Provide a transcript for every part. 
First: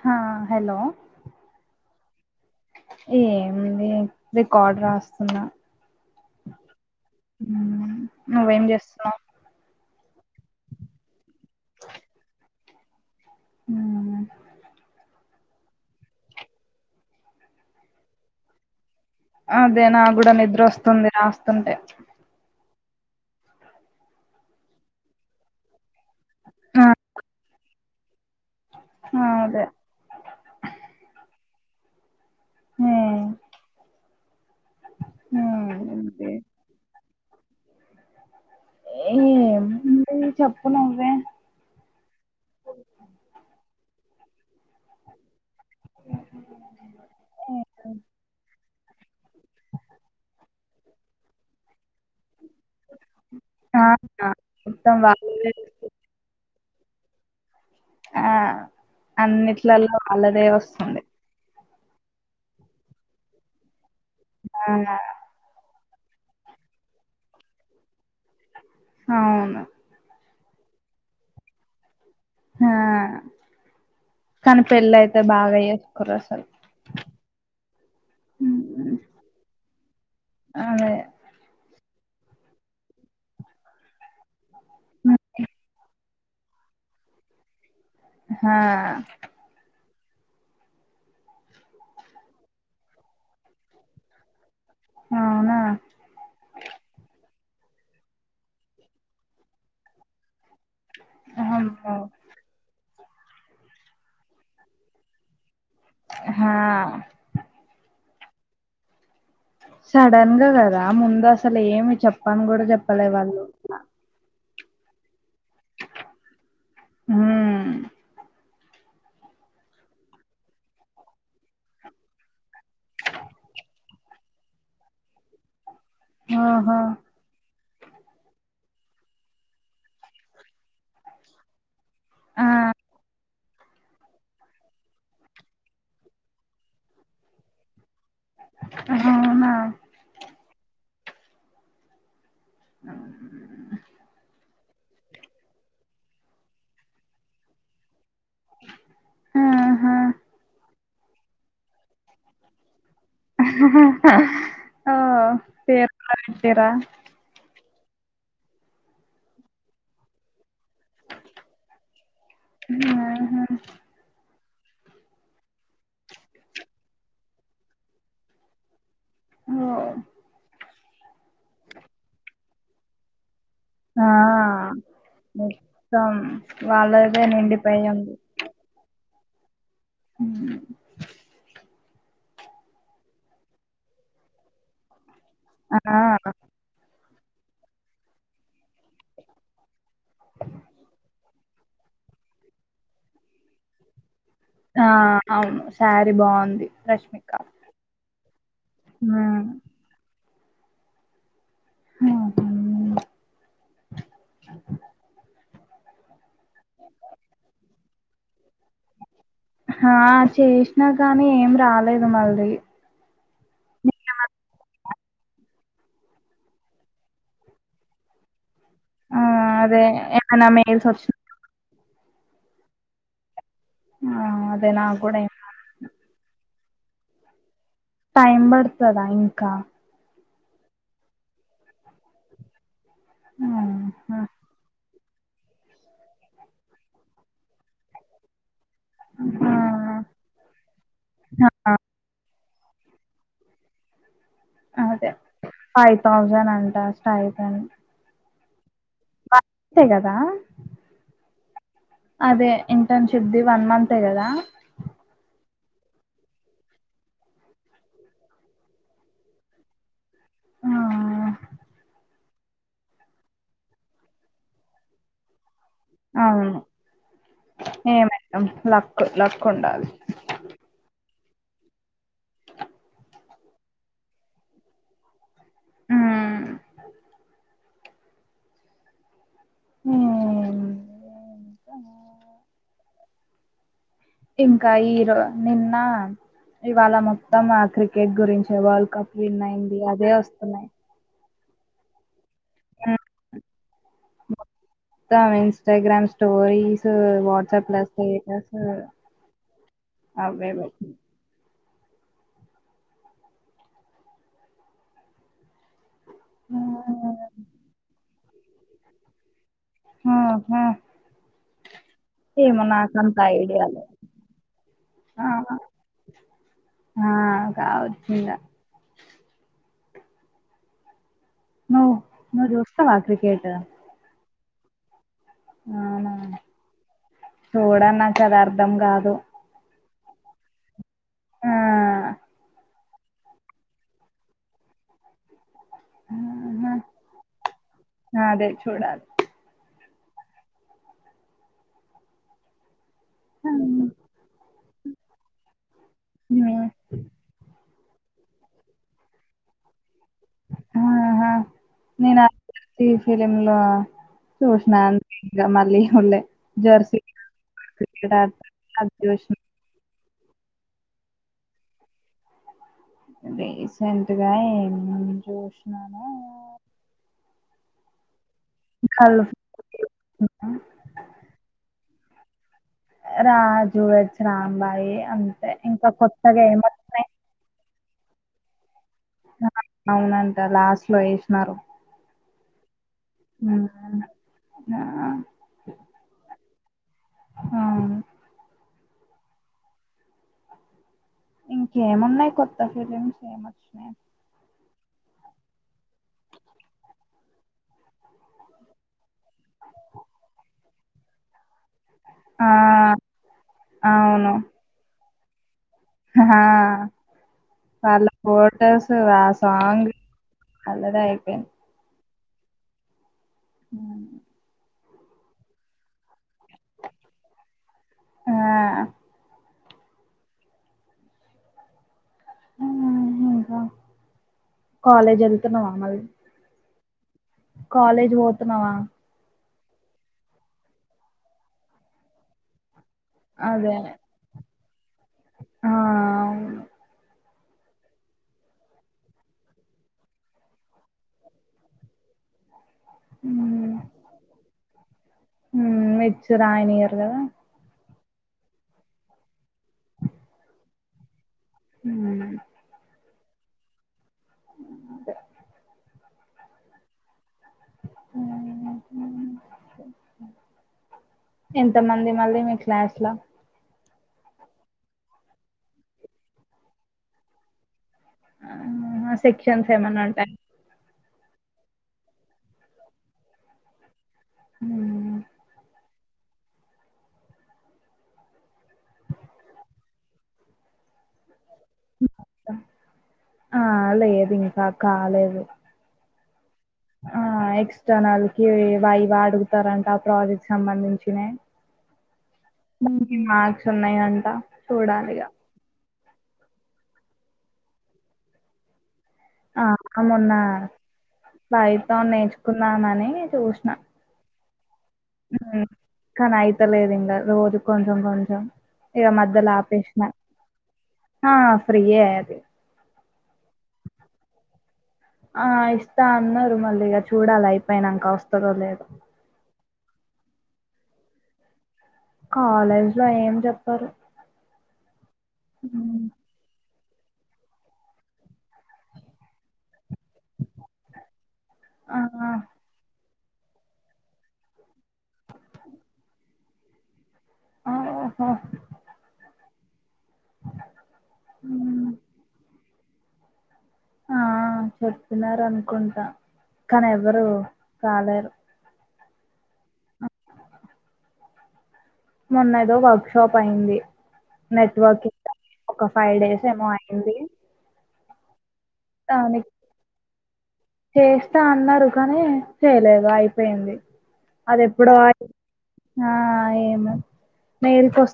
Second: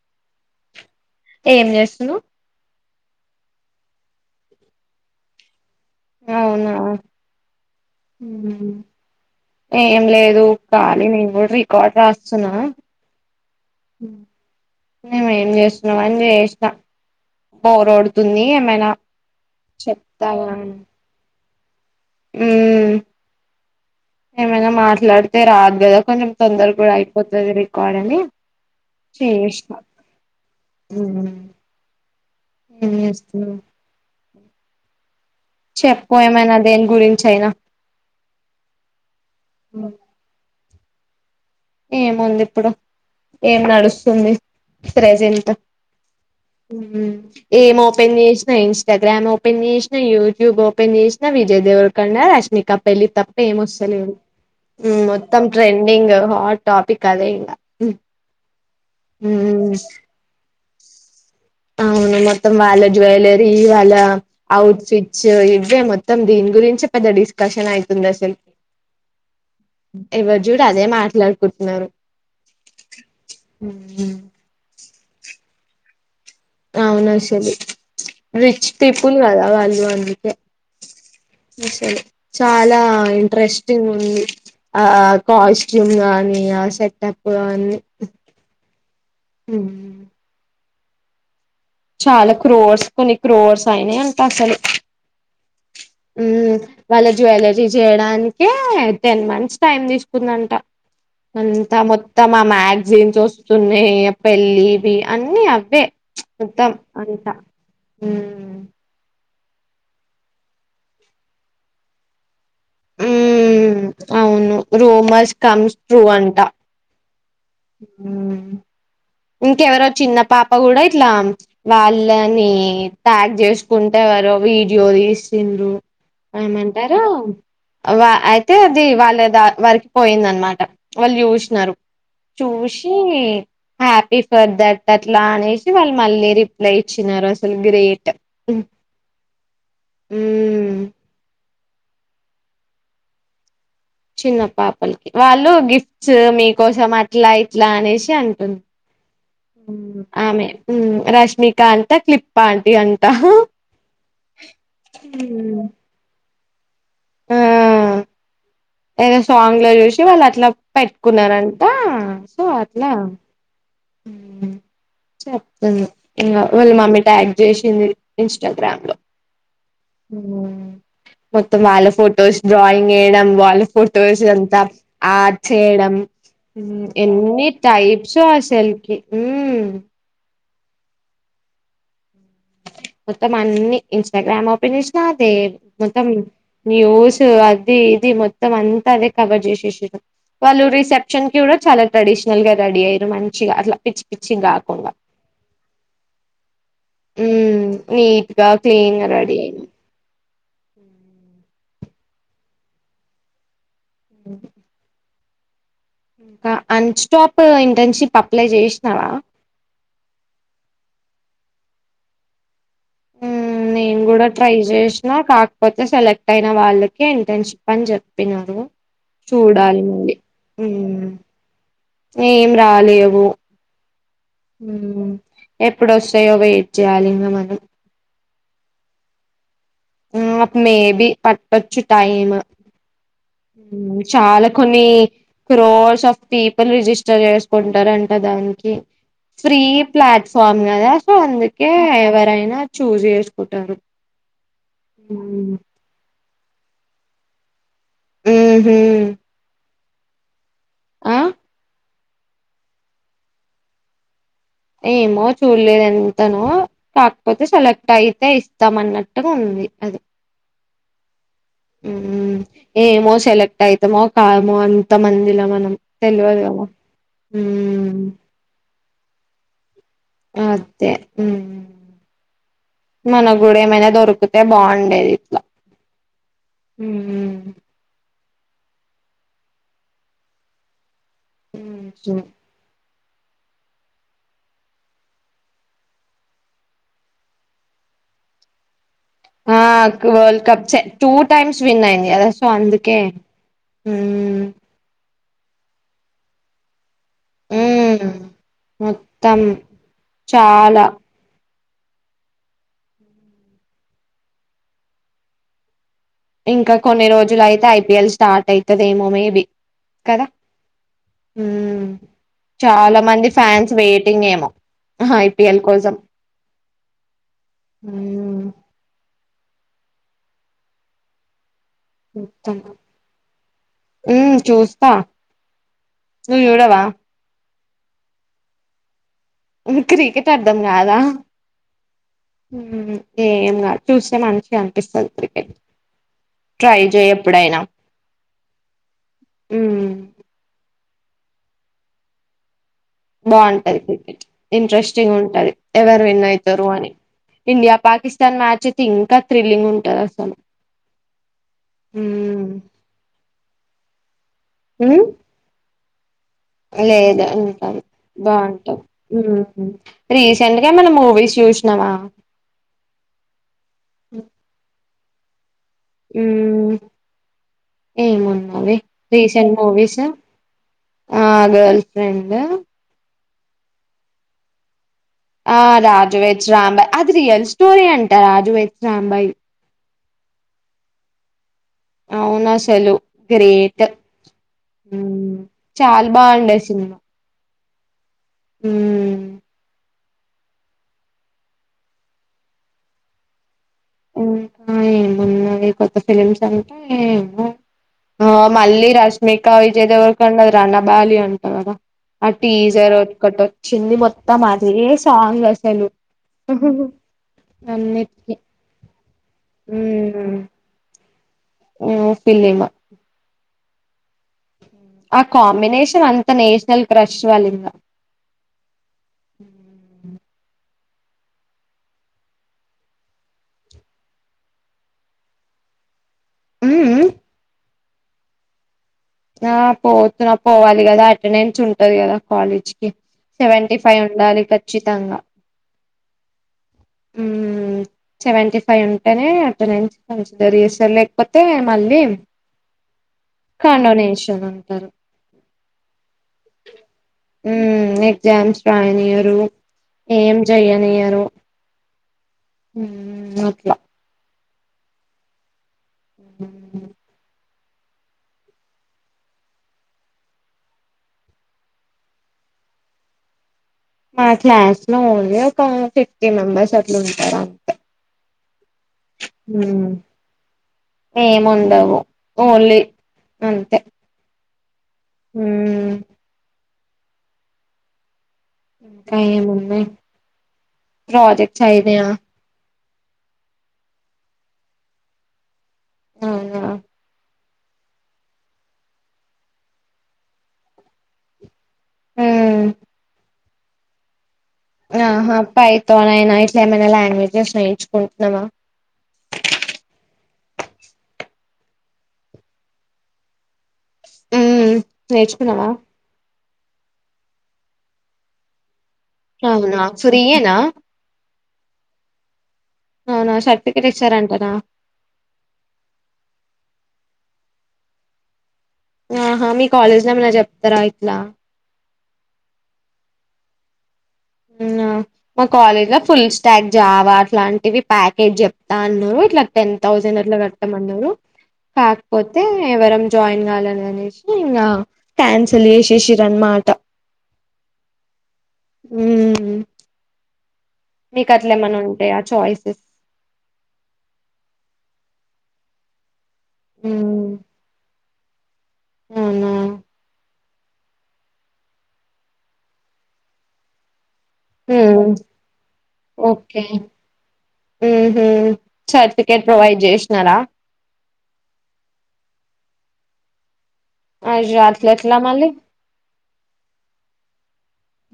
హా హలో ఏం చేస్తున్నావ్ ఏముంది రికార్డు రాస్తున్నా అవునా నువ్వేం చేస్తున్నావ్ ఏం లేదు కాలీ నేను కూడా రికార్డ్ రాస్తున్నా నువ్వు ఏం చేస్తున్నాం అని చేసిన బోర్ కోడుతుంది ఏమైన అదే నా కూడ నిద్ర వస్తుంది రాస్తుంటే ఉ ఏమైనా మాట్లాడితే రాదు కదా కొంచెం తొందరగా కూడ ఆ అయిపోతుది రికార్డు అని అదే చేష్ణ [inaudible] ఏం చేస్తున్నావ్ చెప్పు ఏమైన దేని గురించి అయినా ఏ చెప్పు నువ్వే ఏముంది ఇప్పుడు ఏం నడుస్తుంది ప్రెజెంట్ [inaudible] ఏం ఓపెన్ చేసిన ఇన్ న్స్టాగ్రామ్ ఓపెన్ చేసిన యూట్యూబ్ ఓపెన్ చేసిన విజయ దేవరాకొండ రష్మిక పెళ్ళి తప్ప ఏం ఆ వస్తుందిలే మొత్తం ట్రెండింగ్ హాట్ టాపక్ అదే ఇంక ఆ అన్నిట్లలో వాళ్లదే వస్తుంది అవును మొత్తం వాళ్ళ జ్యువెలరీ వాళ్ళ ఆ ఔట్ ఫిట్స్ ఇవే మొత్తం మొత్తం దీని గురించి పెద్ద డిస్కషన్ అవుతుంది అసలు అవును చూడు అదే మాట్లాడుకుంటున్నారు ఆ ఉమ్, కానీ పెళ్ళి అయితే బాగా చేసుకుర్రు అవును అసలు రిచ్ పీపుల్ కదా వాళ్ళు అందుకే అదే అసలు చాలా ఇంట్రెస్టింగ్ ఉంది ఆ కాస్ట్యూమ్ కానీ ఆ సెట్అప్ కానీ హా ఉ చాలా క్రోర్స్ కొన్ని క్రోర్స్ అయినాయి అంట అసలు అవునా ఉ వాళ్ళ జ్యూవల ీ చేయడానికే టెన్ మంత్స్ టైమ్ తీసుకుందంట ఎంతా అమ్మో మొత్తం మే ఆక్ జీన్స్ వస్తున్నాయి పెళ్ళి ఇవి అన్నిీ అవే హా మత్తం అంతా సడన్ గా కదా ముందు అసలు ఏమి చెప్పను కూడా చెప్పలే వాళ్ళు అవును రోమర్స్ కమ్స్ ట్రూ అంట హ్మ్ అ ఇంకెవరో చిన్న పాప కూడా ఇట్లా వాళ్ళని ట్యాగ్ చేసుకుంటే ారు వీడియో తీసిండ్రు ఓహో ఏమంటారు వా అయితే అది వాళ్ళ ద వారికి పోయింద అనమాట వాళ్ళు చూసినారు ఆ చూషీ హ్యాపీ ఫర్ దట్ అట్లా అనేసి వాళ్ళు మళ్ళీ రిప్లై ఇచ్చినారు అసలు గ్రేట్ అవునా మ్మ్ ఆ చిన్న పాపలకి వాళ్ళు గిఫ్ట్స్ మీకోసం అట్లా ఇట్లా అనేసి అంటుంది ఆహా ఆమె రష్మికంత క్లిప్ప అంటీ అ ఆ పేరు ఇతరా ఆ ఏదో సాంగ్ లో చూసి వాళ్ళు అట్లా పెట్టుకున్నారంట సో అట్లా ఆహా చెప్ను ఇంకా వాళ్ళు మమ్మీ ట్యాగ్ చేసింది ఇన్స్టాగ్రామ్ లో ఓ మొత్తం వాళ్ళ ఫొటోస్ డ్రాయింగ్ వేయడం వాళ్ళు ఆ ఫొటోస్ అంతా ఆడ్ చేయడం మొత్తం వాళ్ళదే ఎన్ని నిండిపోయి ఉంది టైప్స్ ఆ సెల్ఫ ఉ హ్మ్ మొత్తం అన్ని ఇన్స్టాగ్రామ్ ఓపన్ చెసిన అద ఆ మొత్తం న్యూస్ అది ఇది మొత్తం అంతా అదే కవర్ చేసేసారు వాళ్ళు రిసెప్షన్ కి కూడా చాలా ట్రెడిషన్ ల్గా రెడీ అయ్య మంచిగా అట్లా పి ఆ అవును శారీ బాగుంది రష్మిక నీట్ గా క్లీన్ గా రెడీ అయింది ఆ ఉ ఇంకా అన్ స్టాప్ ఇంటర్న్షిప్ అప్లై చేసినవా ఆ చేసినా కానీ ఏం రాలేదు మళ్ళీ ఉమ్ నేను కూడా మీకేమన్ ట్రై చేసిన కాకపోతే సెలెక్ట్ అయిన వాళ్ళకి ఇంటర్న్షిప్ అని చెప్పినారు ఆ చూడాలి అదే మలి ఏమైనా మెయిల్స్ వచ్చినా ఏం రాలేవు ఆ అదే నాకు కూడా ఏం రాలే. ఎప్పుడుొస్తాయో వెయిట్ చేయాలిం మనం టైం పడుతదా ఇంకా ఆ అ మేబి పట్టొచ్చు టైమ్ ఆహా! చాలా కొన్ని క్రోర్స్ ఆఫ్ పీపుల్ రిజిస్టర్ చేసుకుంటారంట దానికి ఆ ఫ్రీ ప్లాట్ఫామ్ కదా సో అందుకే ఎవరైనా చూజ్ చేసుకుంటారు అదే మ్మ్ ఫైవ్ థౌజండ్ అంటా స్టయిట్ అని మ్మ్ హు అంతే కదా ఆ అదే ఇంటర్న్షిప్దిి వన్ మంతే కదా ఏమో చూడలేదు ఎంతనో కాకపోతే సెలెక్ట్ అయితే ఇస్తాం అన్నట్టు ఉంది ది అదే ఆ ఏమో సెలెక్ట్ అయితామో కామో అంత మందిలో మనం తెలవదు అవును ఏమో మ్మ్ ఏమైతాం లక్ లక్ ఉండాల దే ఉ మన గుడా ఏమైనా దొరికితే బాగుండేది ఇట్లా హ్మ్మ్ ఆ ఉహు ఇంకా ఈరో నిన్న ఇవాళ మొత్తం క్రికెట్ గురించే వరల్డ్ కప్ విన్ ఆ అయింది అదే వరల్డ్ కప్ వస్తున్నాయి టూ టైమ్స్ విన్ అయింది కద సో అందుకే హ్మ్మ్ త్త ఇంస్టాగ్రామ్ స్టోరీస్ వాట్సాప్లో ఉమ్ స్టేట్ స్ మొత్తం అవే చాలా ఇంకా కొన్ని రోజులు అయితే ఐపీఎల్ స్టార్ట్ అయితదేమో మేబీ హా హా హ్మ్మ్ చాలా మంది ఐడియా ఫ్యాన్స్ లేదు వెయిటింగ్ ఏమో ఆ ఐపిఎల్ కోసం ఆ కావచ్చు ఇంక నువ్వు నువ్వు చూస్తావా క్రికెట్ మ్మ్ చూస్తా నువ్వు చూడవా చూడ నాకు అది అర్ధం కాదు క్రికెట్ అర్థం కాదా ఆ ఏం కా చూస్తే మంచి అనిపిస్తుంది క్రికెట్ ఆహా ట్రై చేయి ఎప్పుడైనా అదే చూడాలి హ్మ్మ్ ఆ బాగుంటది ఇంట్రెస్టింగ్ ఉంటది ఎవరు విన్ అవుతారు ఉమ్. అని ఇండియా పాకిస్తాన్ మ్యాచ్ అయితే ఇంకా థ్రిల్లింగ్ ఉంటది అసలు ఆహా! నేను అ మ్మ్ ఫిలిమ్ లో చూసినను మళ్ళీ చూడలే. 'జెర్సీ' లేదా అంటారు క్రికెట్ ఆడతారు బాగుంటాది అది చూసినా. రీసెంట్ గా ఏమన్న మూవీస్ చూసినావ రీసెంట్గా ఏమన్న మూవీ చూసిన మ్మ్ ఏమో ఇంగ అవే 'గల్ఫ్' రీసెంట్ మూవీస్ చూసినా, ఆ girlfriend Raju weds Rambai అంతే. ఆ ఇంకా రాజు కొత్తగా వెడ్స్ రాంబాయ్ ఏమొచ్చినాయి అది రియల్ స్టోరీ అంట రాజు వెడ్స్ రాంబాయి ఆ! అవునంట లాస్ట్ లో వేసినారు అవునాసలు గ్రేట్ ఆ! చాలా బాండే ఆ మ్ ఇంకేమున్నాయి కొత్త ఫిలిమ్స్ ఏమొచ్చినాయి. ఇంకా ఏమున్నాయి కొత్త ఫలిమ్స్ అంటే ఏమో ఆ మళ్ళీ రష్మికా విజయ దేవరకొండ రనబాలి అం కదా ఆ టీజర్ ఒక్కటి వచ్చింది అవును. మొత్తం అది ఏ సాంగ్ తెలు ఉహుహు అన్నిటికి టర్స్ ఆ సాంగ్ అల్లదే అయిపోయింది. నో పిలీమా హ ఆ కాంబినేషన్ అంత నేషనల్ క్రష్ వాలింగ ఆ ఇంకా కాలేజ్ వెళ్తున్నావా మ ఉఉమ్ కాలజ్ పోతున్నావా ఆ పోతున్నా పోవాలి కదా అటెండెన్స్ ఉంటది కదా కాలేజ్ సేవంటి అదే ఫైవ్ ఉండాలి ఖచ్చితంగా ఆ అవును ఉమ్ సెవెంటీ ఫైవ్ ఉంటేనే అటు నైన్ జరిగిస్తారు లేకపోతే మళ్ళీ క్కన్నోనే మీషోనంటారు మిక్స్ రాయనియరు కదా ఉమ్ నీకి జామ్స్ రాయనియ్యరు, ఏం జేయ్యనియ్యరు హుమ్ మ్ నోకియా అదే అ ఎంత మంది మళ్ళీ మీ క్లాస్ లో మా క్లాస్ లో ఓన్లీ ఒక ఫిఫ్టీ మెంబెర్స్ అట్లు ఉంటారు అంతే. ఆ సెక్షన్స్ మ్మ్ ఏమన్నా ఉంటాయ్ ఏముండవు ఓన్లీ అంతే హ ఉమ్ ఇంకా ఏమున్నాయ్ ప్రాజెక్ట్స్ అయిపోయ ఆ లేదు ఇంకా కాలేదు. ఆ ఆ ఎక్స్టర్నల్ కి వైవ అడుగుతారంట ఆ ప్రాజెక్ట్ సంబంధించినే ఉమ్ మార్క్స్ ఉన్నాయి అంట. ఆహా పైతోనైనా, ఇట్లా ఏమైనా లాంగ్వేజెస్ నేర్చుకుంటుంన్నావా? ఆ మొన్న పైతాన్ నేర్చుకుందామని చూసా ఊ ఉ కానీ అయితలేదు ఇంకా రోజు కొంచెం కొంచెం ఇక మద్యల అవునా ఆపేసిన ఫ్రీయేనా ఆ ఫ్రీయే అది అవునా సర్టిఫికేట్ ఇచ్చారంటనా ఆ ఇస్తా అన్నారు మళ్ళీ ఇక చూడాలి అయిపోయినాంక వస్తందో లేద ఆహా మీ కాలేజ్ లేమన్నా చెప్తారా ఇట్లా కాలేజ్ లో ఏం చెప్పరు ఉన్న మా కాలేజ్ లో ఫుల్ స్టాగ్ జావా అట్లాంటివి ప్యాకేజ్ చెప్తాన్రు ఇట్లా థౌసండ్ అట్లా కట్టమన్నరు ఆ కాకపోతే ఎవరం జాయిన్ కాలేదని అనేసి ఇంకా క్యాన్సల్ చేసేసిరన్నమాట. ఆహోహ ఉమ్ మీకు అట్లా ఏమన్నా ఉమ్, ఉంటాయి ఆ చాయిసెస్ ఆ చెప్తున్నారు అనుకుంటా కానీ ఎవ్వరు ఉమ్ రాలేరు అవునా మొన్న ఏదో వర్క్ షాపు అయింది నెట్వర్క్ హ్మ్ ఒక ఫైవ్ డేస్ ఏమో అయింది ఉహ దాని చేస్తా అన్నారు కానీ చెయ్యలేదు అయిపోయింది అయ్యో అదెప్పుడో అట్లెట్ల అయి మళ్ళీ ఆ మెరికి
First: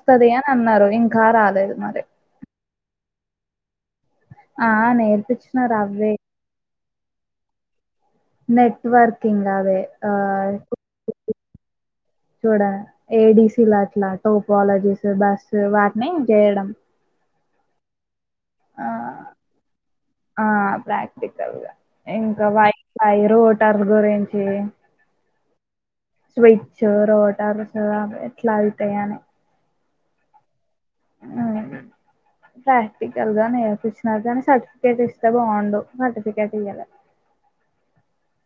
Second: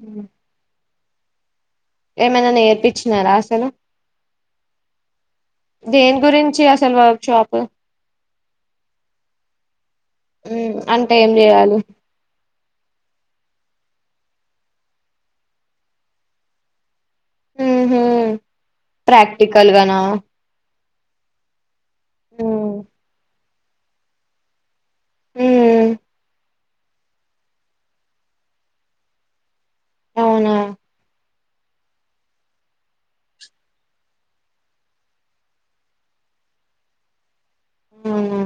హ్మ్. అని అన్నారు ఇంకా రాలేదు ఇక ఏమైనా నేర్పించినారా అసలు ఆ నేర్పిస్తున్నారు అవ్వే సల్వార్ షాపు నెట్వర్కింగ్ అదే ఆ హ్మ్. అంటే ఏం జేయాలి? చూడ ఏడసీ అట్లా తోబాలసిస్ బస్సు వాటిని చేయడం ఆ హు ప్రాక్టికల్గానా ప్రాక్టికల్ గా ఇంకా వైఫ్లై రోటర్ గురించి హ్మ్. స్విచ్ రోటర్స ఎట్లా అవుతాయనే అవునా ప్రాక్టికల్ గా నేర్పిించినారు కానీ సర్టిఫికేట్ ఇస్తే బాగుండు సర్టిఫికేట్ ఇయ్యాలే అవునా!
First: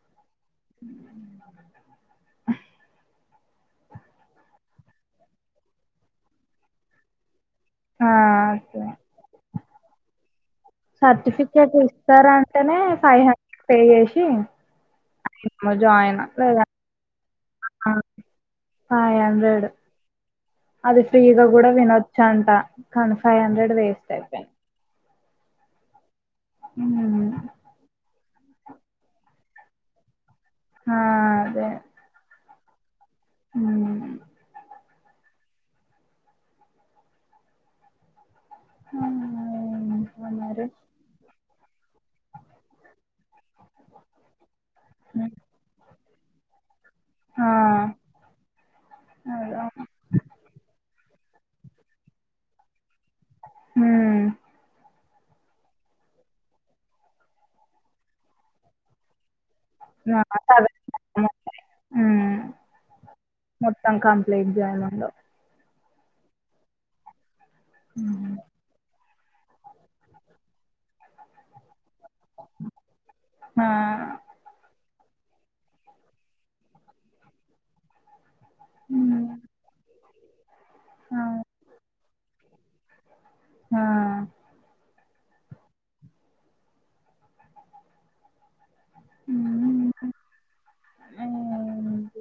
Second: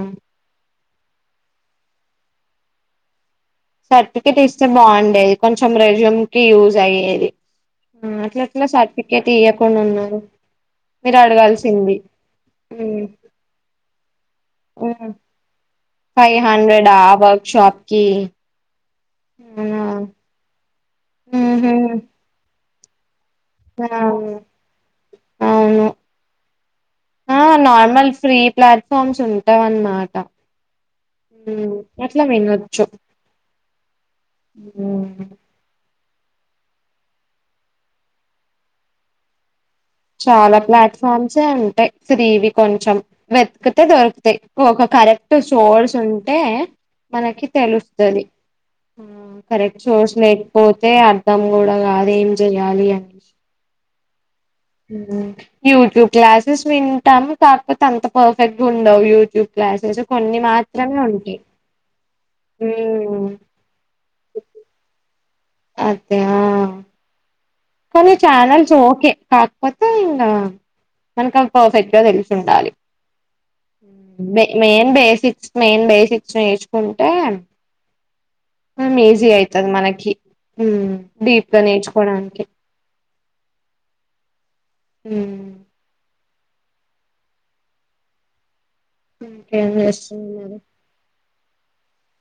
ఉ సర్టిఫికెట్ ఇస్తే బాగుండేది కొంచెం రెజ్యూమ్ కి యూజ్ అయ్యేది ఆ ఉ అట్లా అట్లా సర్టిఫికేట్ ఇయకుండా ఉన్నారు మీరు సర్టిఫికెట్ అడగాల్సింది. ఇస్తారంటేనే హ్మ్. ఫైవ్ హండ్రెడ్ పే చేసి జాయిన్ ఫైవ్ లేదా హండ్రెడ్ ఆ వర్క్ షాప్ కి ఫయ్ హండ్రెడ్ అవునా అది ఫ్రీగా కూడా ఉహు వినొచ్చ అంట కానీ ఫైవ్ హండ్రెడ్ వేస్ట్ అవును అయిపాయే అవును ఆ ఉ నార్మల్ ఫ్రీ ప్లాట్ఫామ్స్ ఉంటావు అన్నమాట ఆ అదే అట్లా వినొచ్చు ఉ హు అవునా చాలా ప్లాట్ఫామ్సే ఉంటాయి ఫ్రీవి కొంచెం వెతుకితే దొరుకుతాయి ఒక కరెక్ట్ సోడ్స్ ఉంటే మనకి ఆ తెలుస్తుంది కరెక్ట్ స్టోర్స్ లేకపోతే దేం అద యూట్యూబ్ క్లాసెస్ వింటాము కాకపోతే అంత పర్ఫెక్ట్ గా ఉండవు యూట్యూబ్ క్లాసెస్ కొన్ని మాత్రమే ఉంటాయి ఉ ఉమ్ మొత్తం కంప్లీట్ చేయాలి మొత్తం అంతే ఆ కొన్ని హ్మ్. చానల్స్ ఓకే కాకపోతే ఇంకా మనకి పర్ఫెక్ట్ గదే తెలిసి ఉండాలి ఆ! ఇదే మెయిన్ బేసిక్స్ మెయిన్ బేసిక్స్ నేర్చుకుంటే మొత్తం ఈజీ హ్మ్. అవుతుది మనకి అవును. డీప్ గా నేర్చుకోడానికి ఆ ఉ ఇంకా ఏం హ్మ్. చేస్తుంది మరి ఏంటి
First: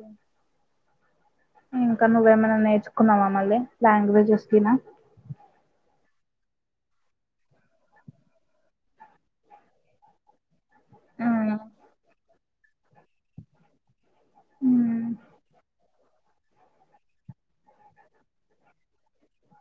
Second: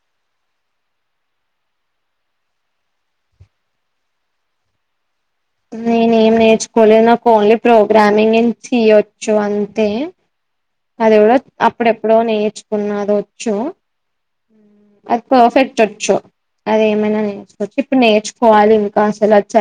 ఇంకా నువ్వేమైనా నేర్చుకున్నావా మళ్ళీ లాంగ్వేజ్స్ కిన నేనే ఏం నేర్చుకోలేదు నాకు ఓన్లీ ప్రోగ్రామింగ్ ఏం చెయ్యొచ్చు అంతే అది ఆ! కూడా అప్పుడెప్పుడో నేర్చుకున్న అది వచ్చు హ్మ్. అట్ట సెట్ అదేమైనా నేర్చుకోవచ్చు ఇప్పుడు నేర్చుకోవాలి ఇంకా అసలు